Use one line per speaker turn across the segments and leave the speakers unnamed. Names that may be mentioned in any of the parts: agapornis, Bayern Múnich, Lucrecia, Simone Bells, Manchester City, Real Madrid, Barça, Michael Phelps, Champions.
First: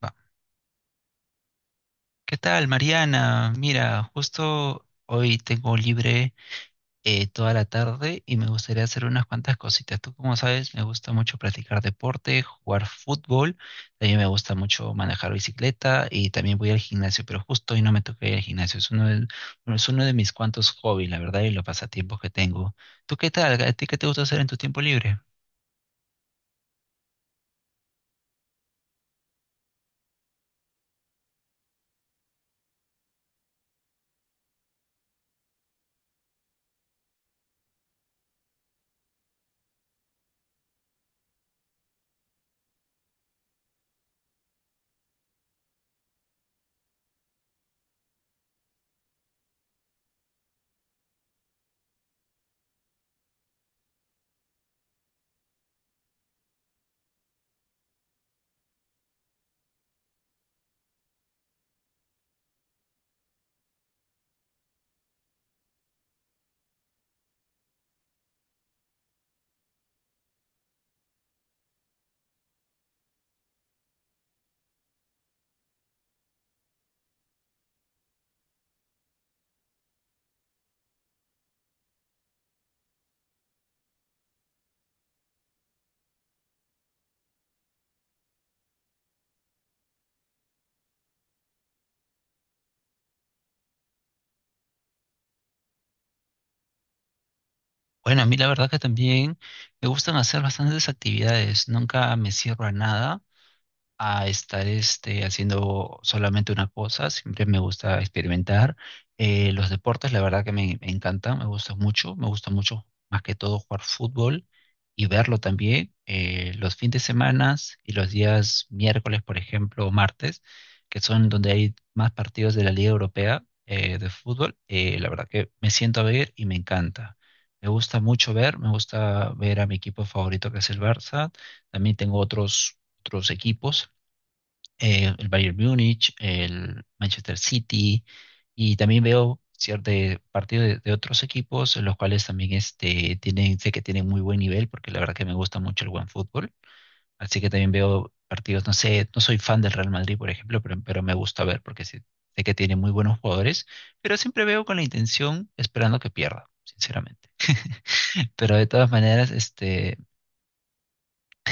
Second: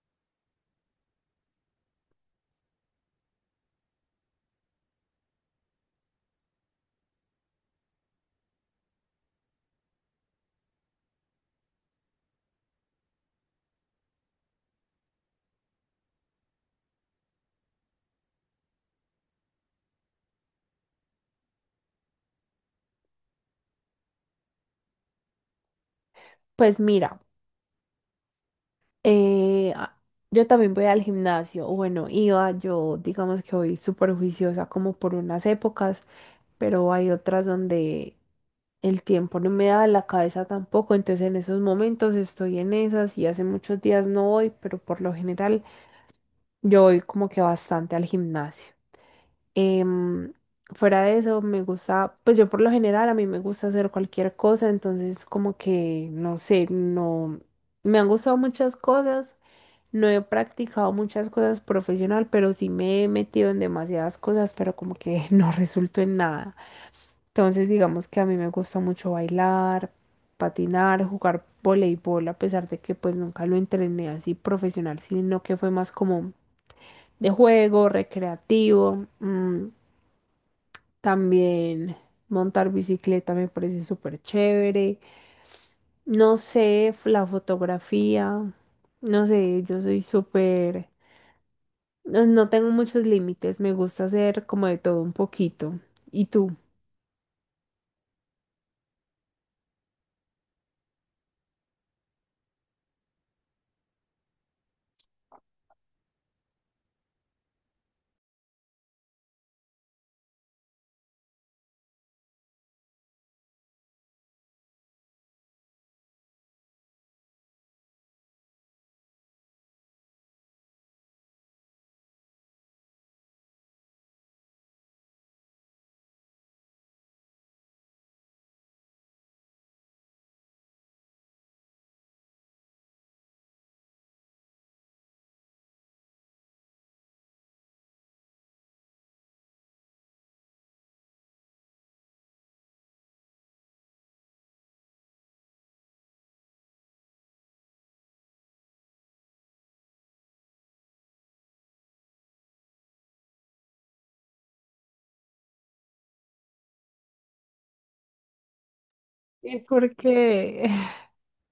Va. ¿Qué tal, Mariana? Mira, justo hoy tengo libre toda la tarde y me gustaría hacer unas cuantas cositas. Tú, como sabes, me gusta mucho practicar deporte, jugar fútbol, también me gusta mucho manejar bicicleta y también voy al gimnasio, pero justo hoy no me toca ir al gimnasio. Es uno de, bueno, es uno de mis cuantos hobbies, la verdad, y los pasatiempos que tengo. ¿Tú qué tal? ¿A ti qué te gusta hacer en tu tiempo libre?
Pues mira, eh, a- yo también voy al gimnasio, o bueno, iba, yo digamos que voy súper juiciosa como por unas épocas, pero hay otras donde el tiempo no me da la cabeza tampoco, entonces en esos momentos estoy en esas y hace muchos días no voy, pero por lo general yo voy como que bastante al gimnasio. Em, Fuera de eso, me gusta, pues yo por lo general a mí me gusta hacer cualquier cosa, entonces como que, no sé, no, me han gustado muchas cosas. No he practicado muchas cosas profesional, pero sí me he metido en demasiadas cosas, pero como que no resultó en nada. Entonces, digamos que a mí me gusta mucho bailar, patinar, jugar voleibol, a pesar de que pues nunca lo entrené así profesional, sino que fue más como de juego, recreativo. También montar bicicleta me parece súper chévere. No sé, la fotografía, no sé, yo soy súper. No tengo muchos límites, me gusta hacer como de todo un poquito. ¿Y tú?
Bueno, a mí la verdad que también me gustan hacer bastantes actividades, nunca me cierro a nada, a estar haciendo solamente una cosa. Siempre me gusta experimentar. Los deportes, la verdad que me encantan, me gustan mucho. Me gusta mucho, más que todo, jugar fútbol y verlo también. Los fines de semana y los días miércoles, por ejemplo, o martes, que son donde hay más partidos de la Liga Europea de fútbol, la verdad que me siento a ver y me encanta. Me gusta mucho ver, me gusta ver a mi equipo favorito que es el Barça. También tengo otros equipos el Bayern Múnich, el Manchester City, y también veo ciertos partidos de otros equipos, los cuales también tienen, sé que tienen muy buen nivel, porque la verdad que me gusta mucho el buen fútbol, así que también veo partidos, no sé, no soy fan del Real Madrid, por ejemplo, pero me gusta ver, porque sé que tiene muy buenos jugadores, pero siempre veo con la intención, esperando que pierda, sinceramente. Pero de todas maneras,
¿Y por qué?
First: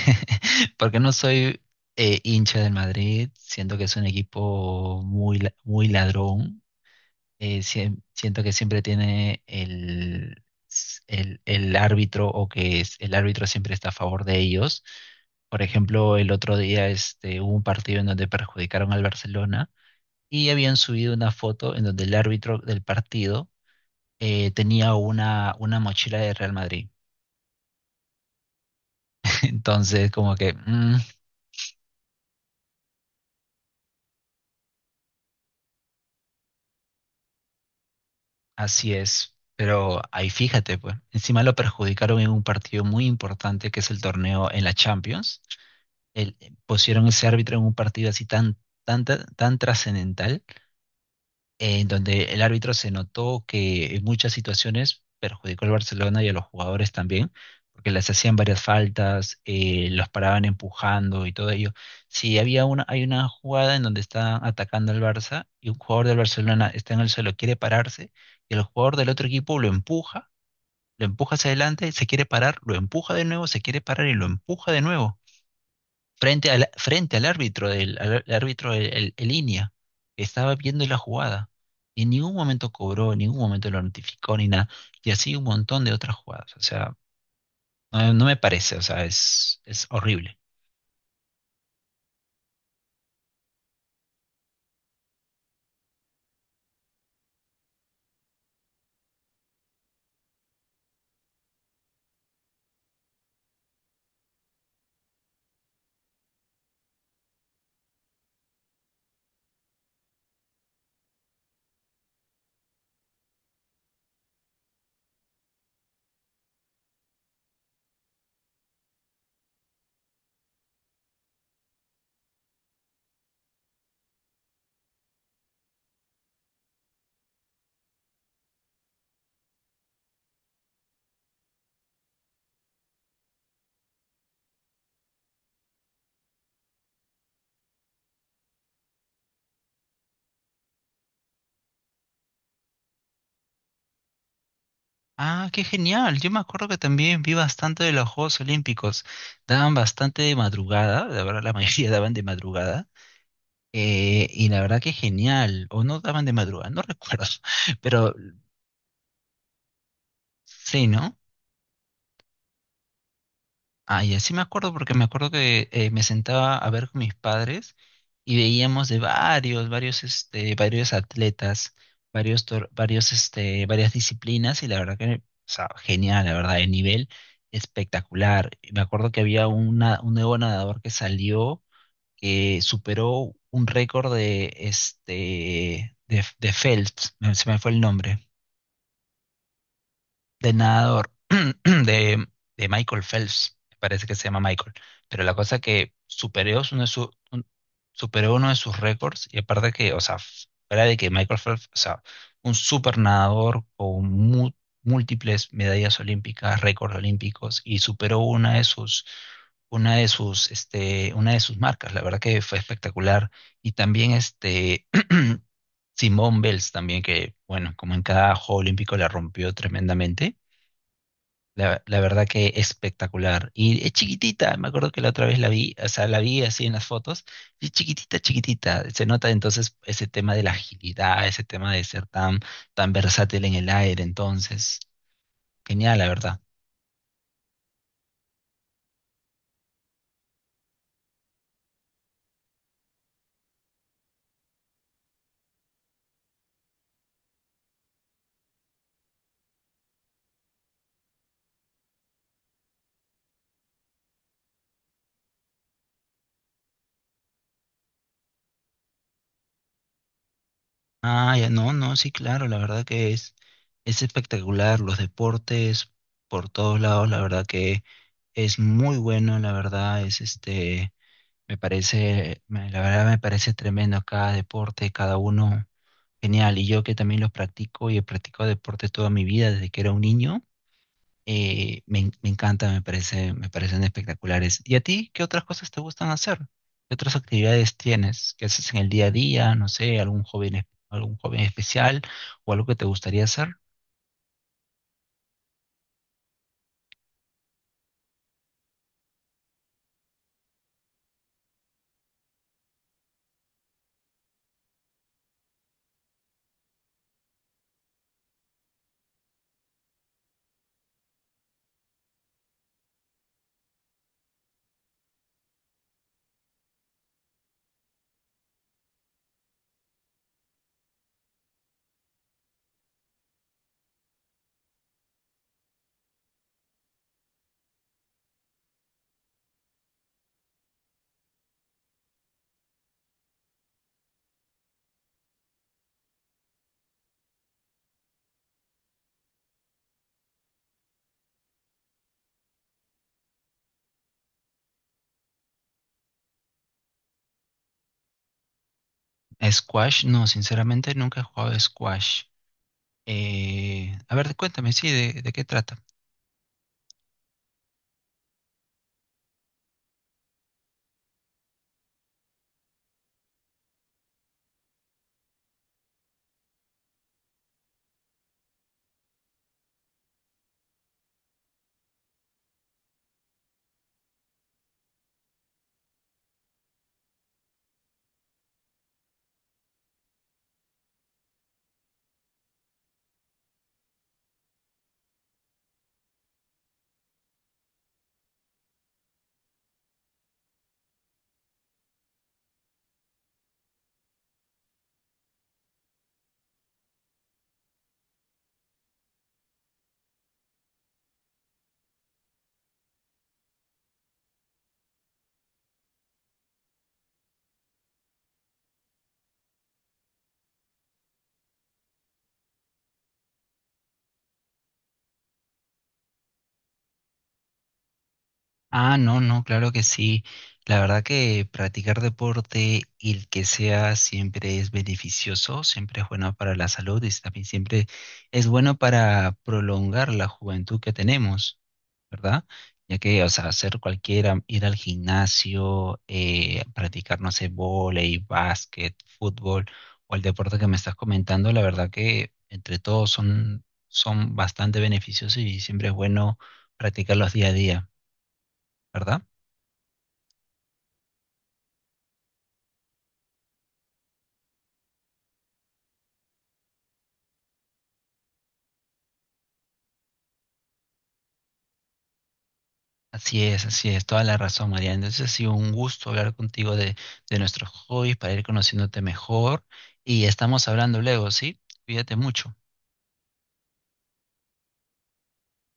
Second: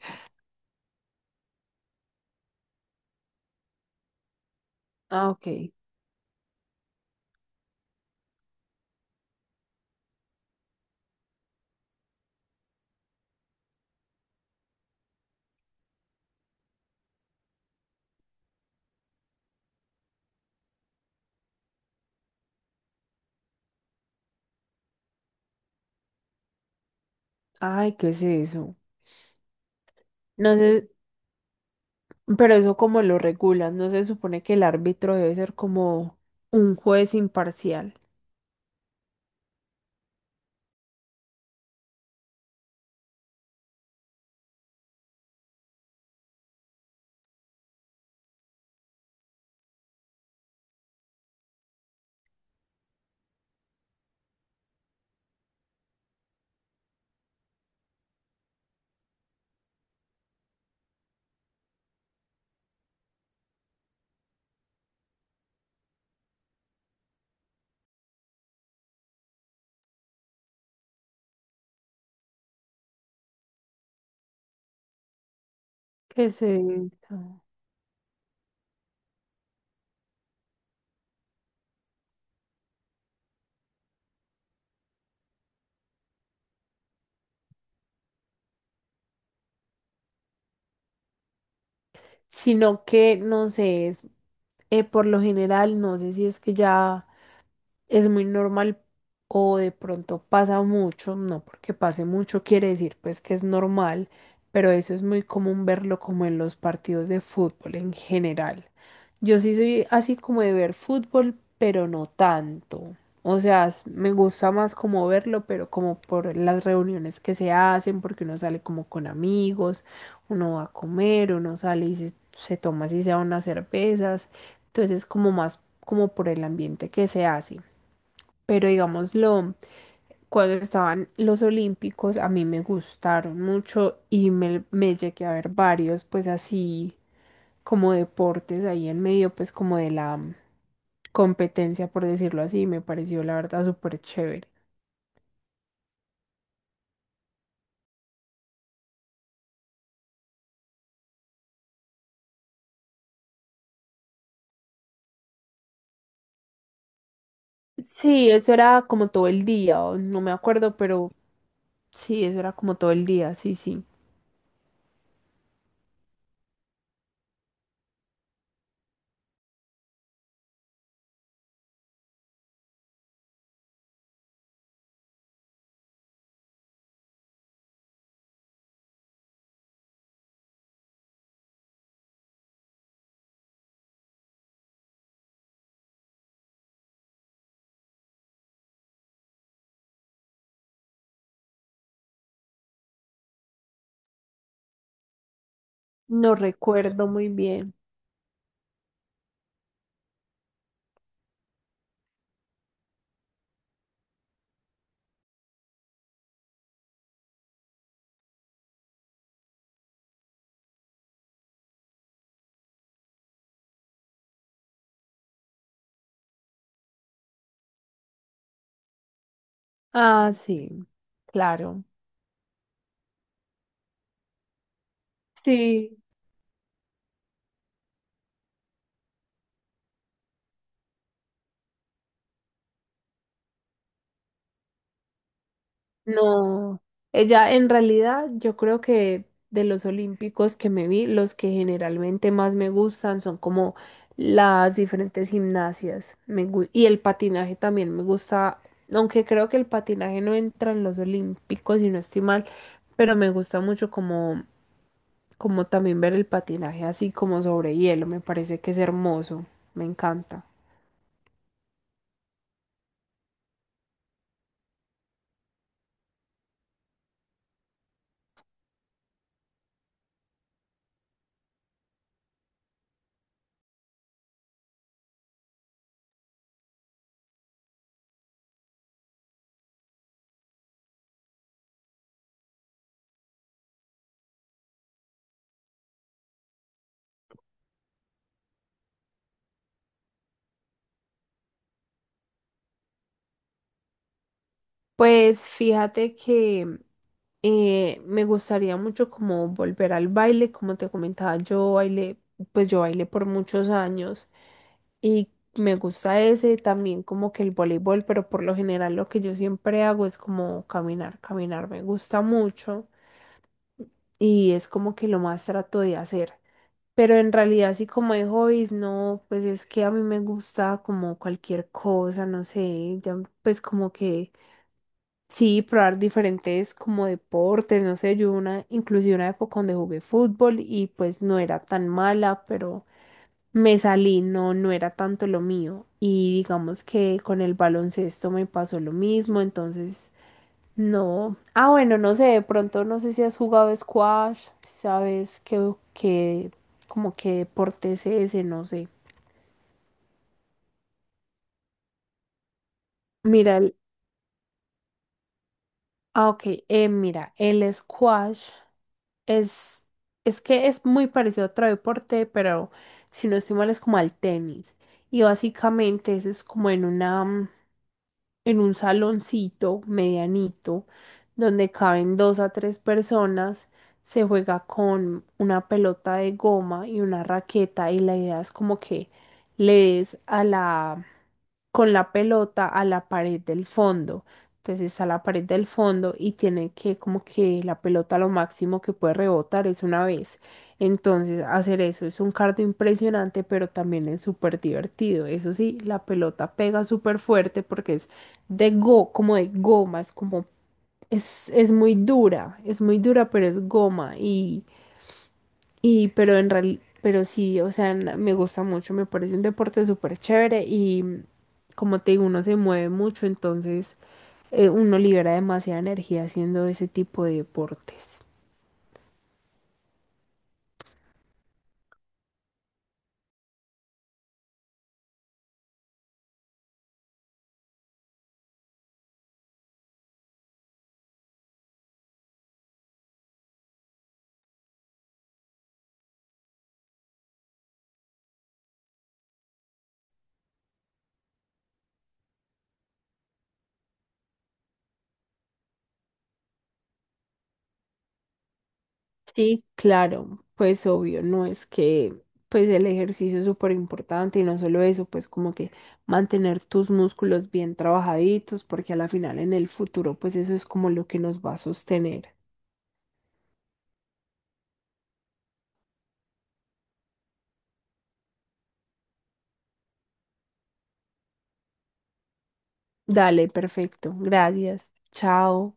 Porque no soy hincha del Madrid, siento que es un equipo
Ah,
muy,
ok.
muy ladrón, siento que siempre tiene el árbitro o que es, el árbitro siempre está a favor de ellos. Por ejemplo, el otro día hubo un partido en donde perjudicaron al Barcelona y habían subido una foto en donde el árbitro del partido tenía una mochila de Real Madrid.
Ay, ¿qué es eso?
Entonces, como que
No sé, pero eso como lo regulas, ¿no se supone que el árbitro debe ser como un juez imparcial?
así es, pero ahí fíjate, pues, encima lo perjudicaron en un partido muy importante que es el torneo en la Champions. Pusieron ese árbitro en un partido así tan trascendental en donde el árbitro se notó que en muchas situaciones perjudicó al Barcelona y a los jugadores también, porque les hacían varias faltas, los paraban empujando y todo ello. Si había una, hay una jugada en donde están atacando al Barça y un jugador del Barcelona está en el suelo, quiere pararse, y el jugador del otro equipo lo empuja hacia adelante, se quiere parar, lo empuja de nuevo, se quiere parar y lo empuja de nuevo
¿Qué es
frente al
eso?
árbitro, árbitro el línea, que estaba viendo la jugada. Y en ningún momento cobró, en ningún momento lo notificó ni nada. Y así un montón de otras jugadas. O sea, no me parece, o sea, es horrible.
Sino que, no sé, es, por lo general, no sé si es que ya... es muy normal o de pronto pasa mucho, no porque pase mucho quiere decir pues que es normal, pero eso es muy común verlo como en los partidos de fútbol en general. Yo sí soy así como de ver fútbol, pero no tanto. O sea, me gusta más como verlo, pero como por las reuniones que se hacen, porque uno sale como con amigos, uno va a comer, uno sale y se toma así sea unas cervezas. Entonces es como más como por el ambiente que se hace. Pero digámoslo, cuando estaban los Olímpicos, a mí me gustaron mucho y me llegué a ver varios, pues así como deportes ahí en medio, pues como de la competencia, por decirlo así, me pareció la verdad súper chévere.
Ah, qué genial. Yo me acuerdo que también vi bastante de los Juegos Olímpicos. Daban bastante de madrugada, la verdad la mayoría daban de madrugada. Y la verdad que genial. O no daban de madrugada, no recuerdo. Pero
Sí, eso era como todo el día, o no me acuerdo,
sí,
pero
¿no?
sí, eso era como todo el día, sí, sí.
Ah, y así me acuerdo porque me acuerdo que me sentaba a ver con mis padres y veíamos de varios, varios atletas, varios, tor- varios, este, varias disciplinas y la verdad que, o sea, genial, la verdad, el nivel espectacular. Y me acuerdo que un nuevo nadador que salió que superó un récord de Phelps, se me fue el nombre de nadador de, de Michael Phelps, me parece que se llama Michael, pero la cosa que
No recuerdo muy bien.
superó uno de sus récords y aparte que, o sea, fuera de que Michael Phelps, o sea, un super nadador con múltiples medallas olímpicas, récords olímpicos y superó una de sus marcas, la verdad que fue espectacular y también este Simone Bells también que bueno, como en cada juego olímpico la rompió
Ah,
tremendamente
sí, claro.
la verdad que espectacular. Y es chiquitita, me acuerdo que la otra vez la vi, o
Sí.
sea, la vi así en las fotos, y es chiquitita, chiquitita. Se nota entonces ese tema de la agilidad, ese tema de ser tan versátil en el aire, entonces. Genial, la verdad.
No, ella en realidad yo creo que de los olímpicos que me vi, los que generalmente más me gustan son como las diferentes gimnasias. Y el patinaje también me gusta, aunque creo que el patinaje no entra en los olímpicos y no estoy mal, pero me gusta mucho como, como también ver el patinaje así como sobre hielo, me parece que es hermoso, me encanta.
Ah, ya, no, no, sí, claro, la verdad que es espectacular. Los deportes por todos lados, la verdad que es muy bueno, la verdad, es me parece, la verdad me parece tremendo cada deporte, cada uno. Genial, y yo que también los practico y he practicado deportes toda mi vida desde que era un niño, me encanta, me parece, me parecen espectaculares. ¿Y a ti qué otras cosas te gustan hacer? ¿Qué otras actividades tienes? ¿Qué haces en el día a día? No sé, algún joven, algún joven especial o algo que te gustaría hacer.
Pues fíjate que me gustaría mucho como volver al baile, como te comentaba, yo bailé, pues yo bailé por muchos años y me gusta ese también como que el voleibol, pero por lo general lo que yo siempre hago es como caminar, caminar me gusta mucho y es como que lo más trato de hacer. Pero en realidad así como de hobbies, no, pues es que a mí me gusta como cualquier cosa, no sé, ya, pues como que sí, probar diferentes como deportes, no sé, yo una, inclusive una época donde jugué fútbol y pues no era tan mala, pero me salí, no, no era tanto lo mío. Y digamos que con el baloncesto me pasó lo mismo, entonces no. Ah, bueno, no sé, de pronto no sé si has jugado squash, si sabes qué, qué, como qué deporte es ese, no sé.
Squash, no, sinceramente nunca he jugado squash.
Mira, el,
A ver, cuéntame, sí, de qué trata.
ah, ok, mira, el squash. Es, es que es muy parecido a otro deporte, pero si no estoy mal es como al tenis. Y básicamente eso es como en una, en un saloncito medianito donde caben dos a tres personas. Se juega con una pelota de goma y una raqueta y la idea es como que le des a la, con la pelota a la pared del fondo. Entonces a la pared del fondo y tiene que como que la pelota lo máximo que puede rebotar es una vez. Entonces hacer eso es un cardio impresionante, pero también es súper divertido. Eso sí, la pelota pega súper fuerte porque es de go, como de gomas, como es muy dura, pero es goma. Y pero en realidad, pero sí, o sea, me gusta mucho, me parece un deporte súper chévere y como te digo, uno se mueve mucho, entonces uno libera demasiada energía haciendo ese tipo de deportes.
Ah, no, no, claro que sí. La verdad que practicar deporte, y el que sea, siempre es beneficioso, siempre es bueno para la salud y también siempre es bueno para prolongar la juventud que tenemos, ¿verdad? Ya que, o sea, hacer cualquiera, ir al gimnasio, practicar, no sé, vóley, básquet, fútbol o el deporte que me estás comentando, la verdad que entre todos son bastante beneficiosos y siempre es bueno practicarlos día a día, ¿verdad?
Sí, claro, pues obvio, no es que pues el ejercicio es súper importante y no solo eso, pues como que mantener tus músculos bien trabajaditos, porque a la final en el futuro pues eso es como lo que nos va a sostener.
Así es, toda la razón, María. Entonces ha sido un gusto hablar contigo de nuestros hobbies para ir conociéndote mejor y estamos hablando luego, ¿sí? Cuídate mucho.
Dale, perfecto, gracias, chao.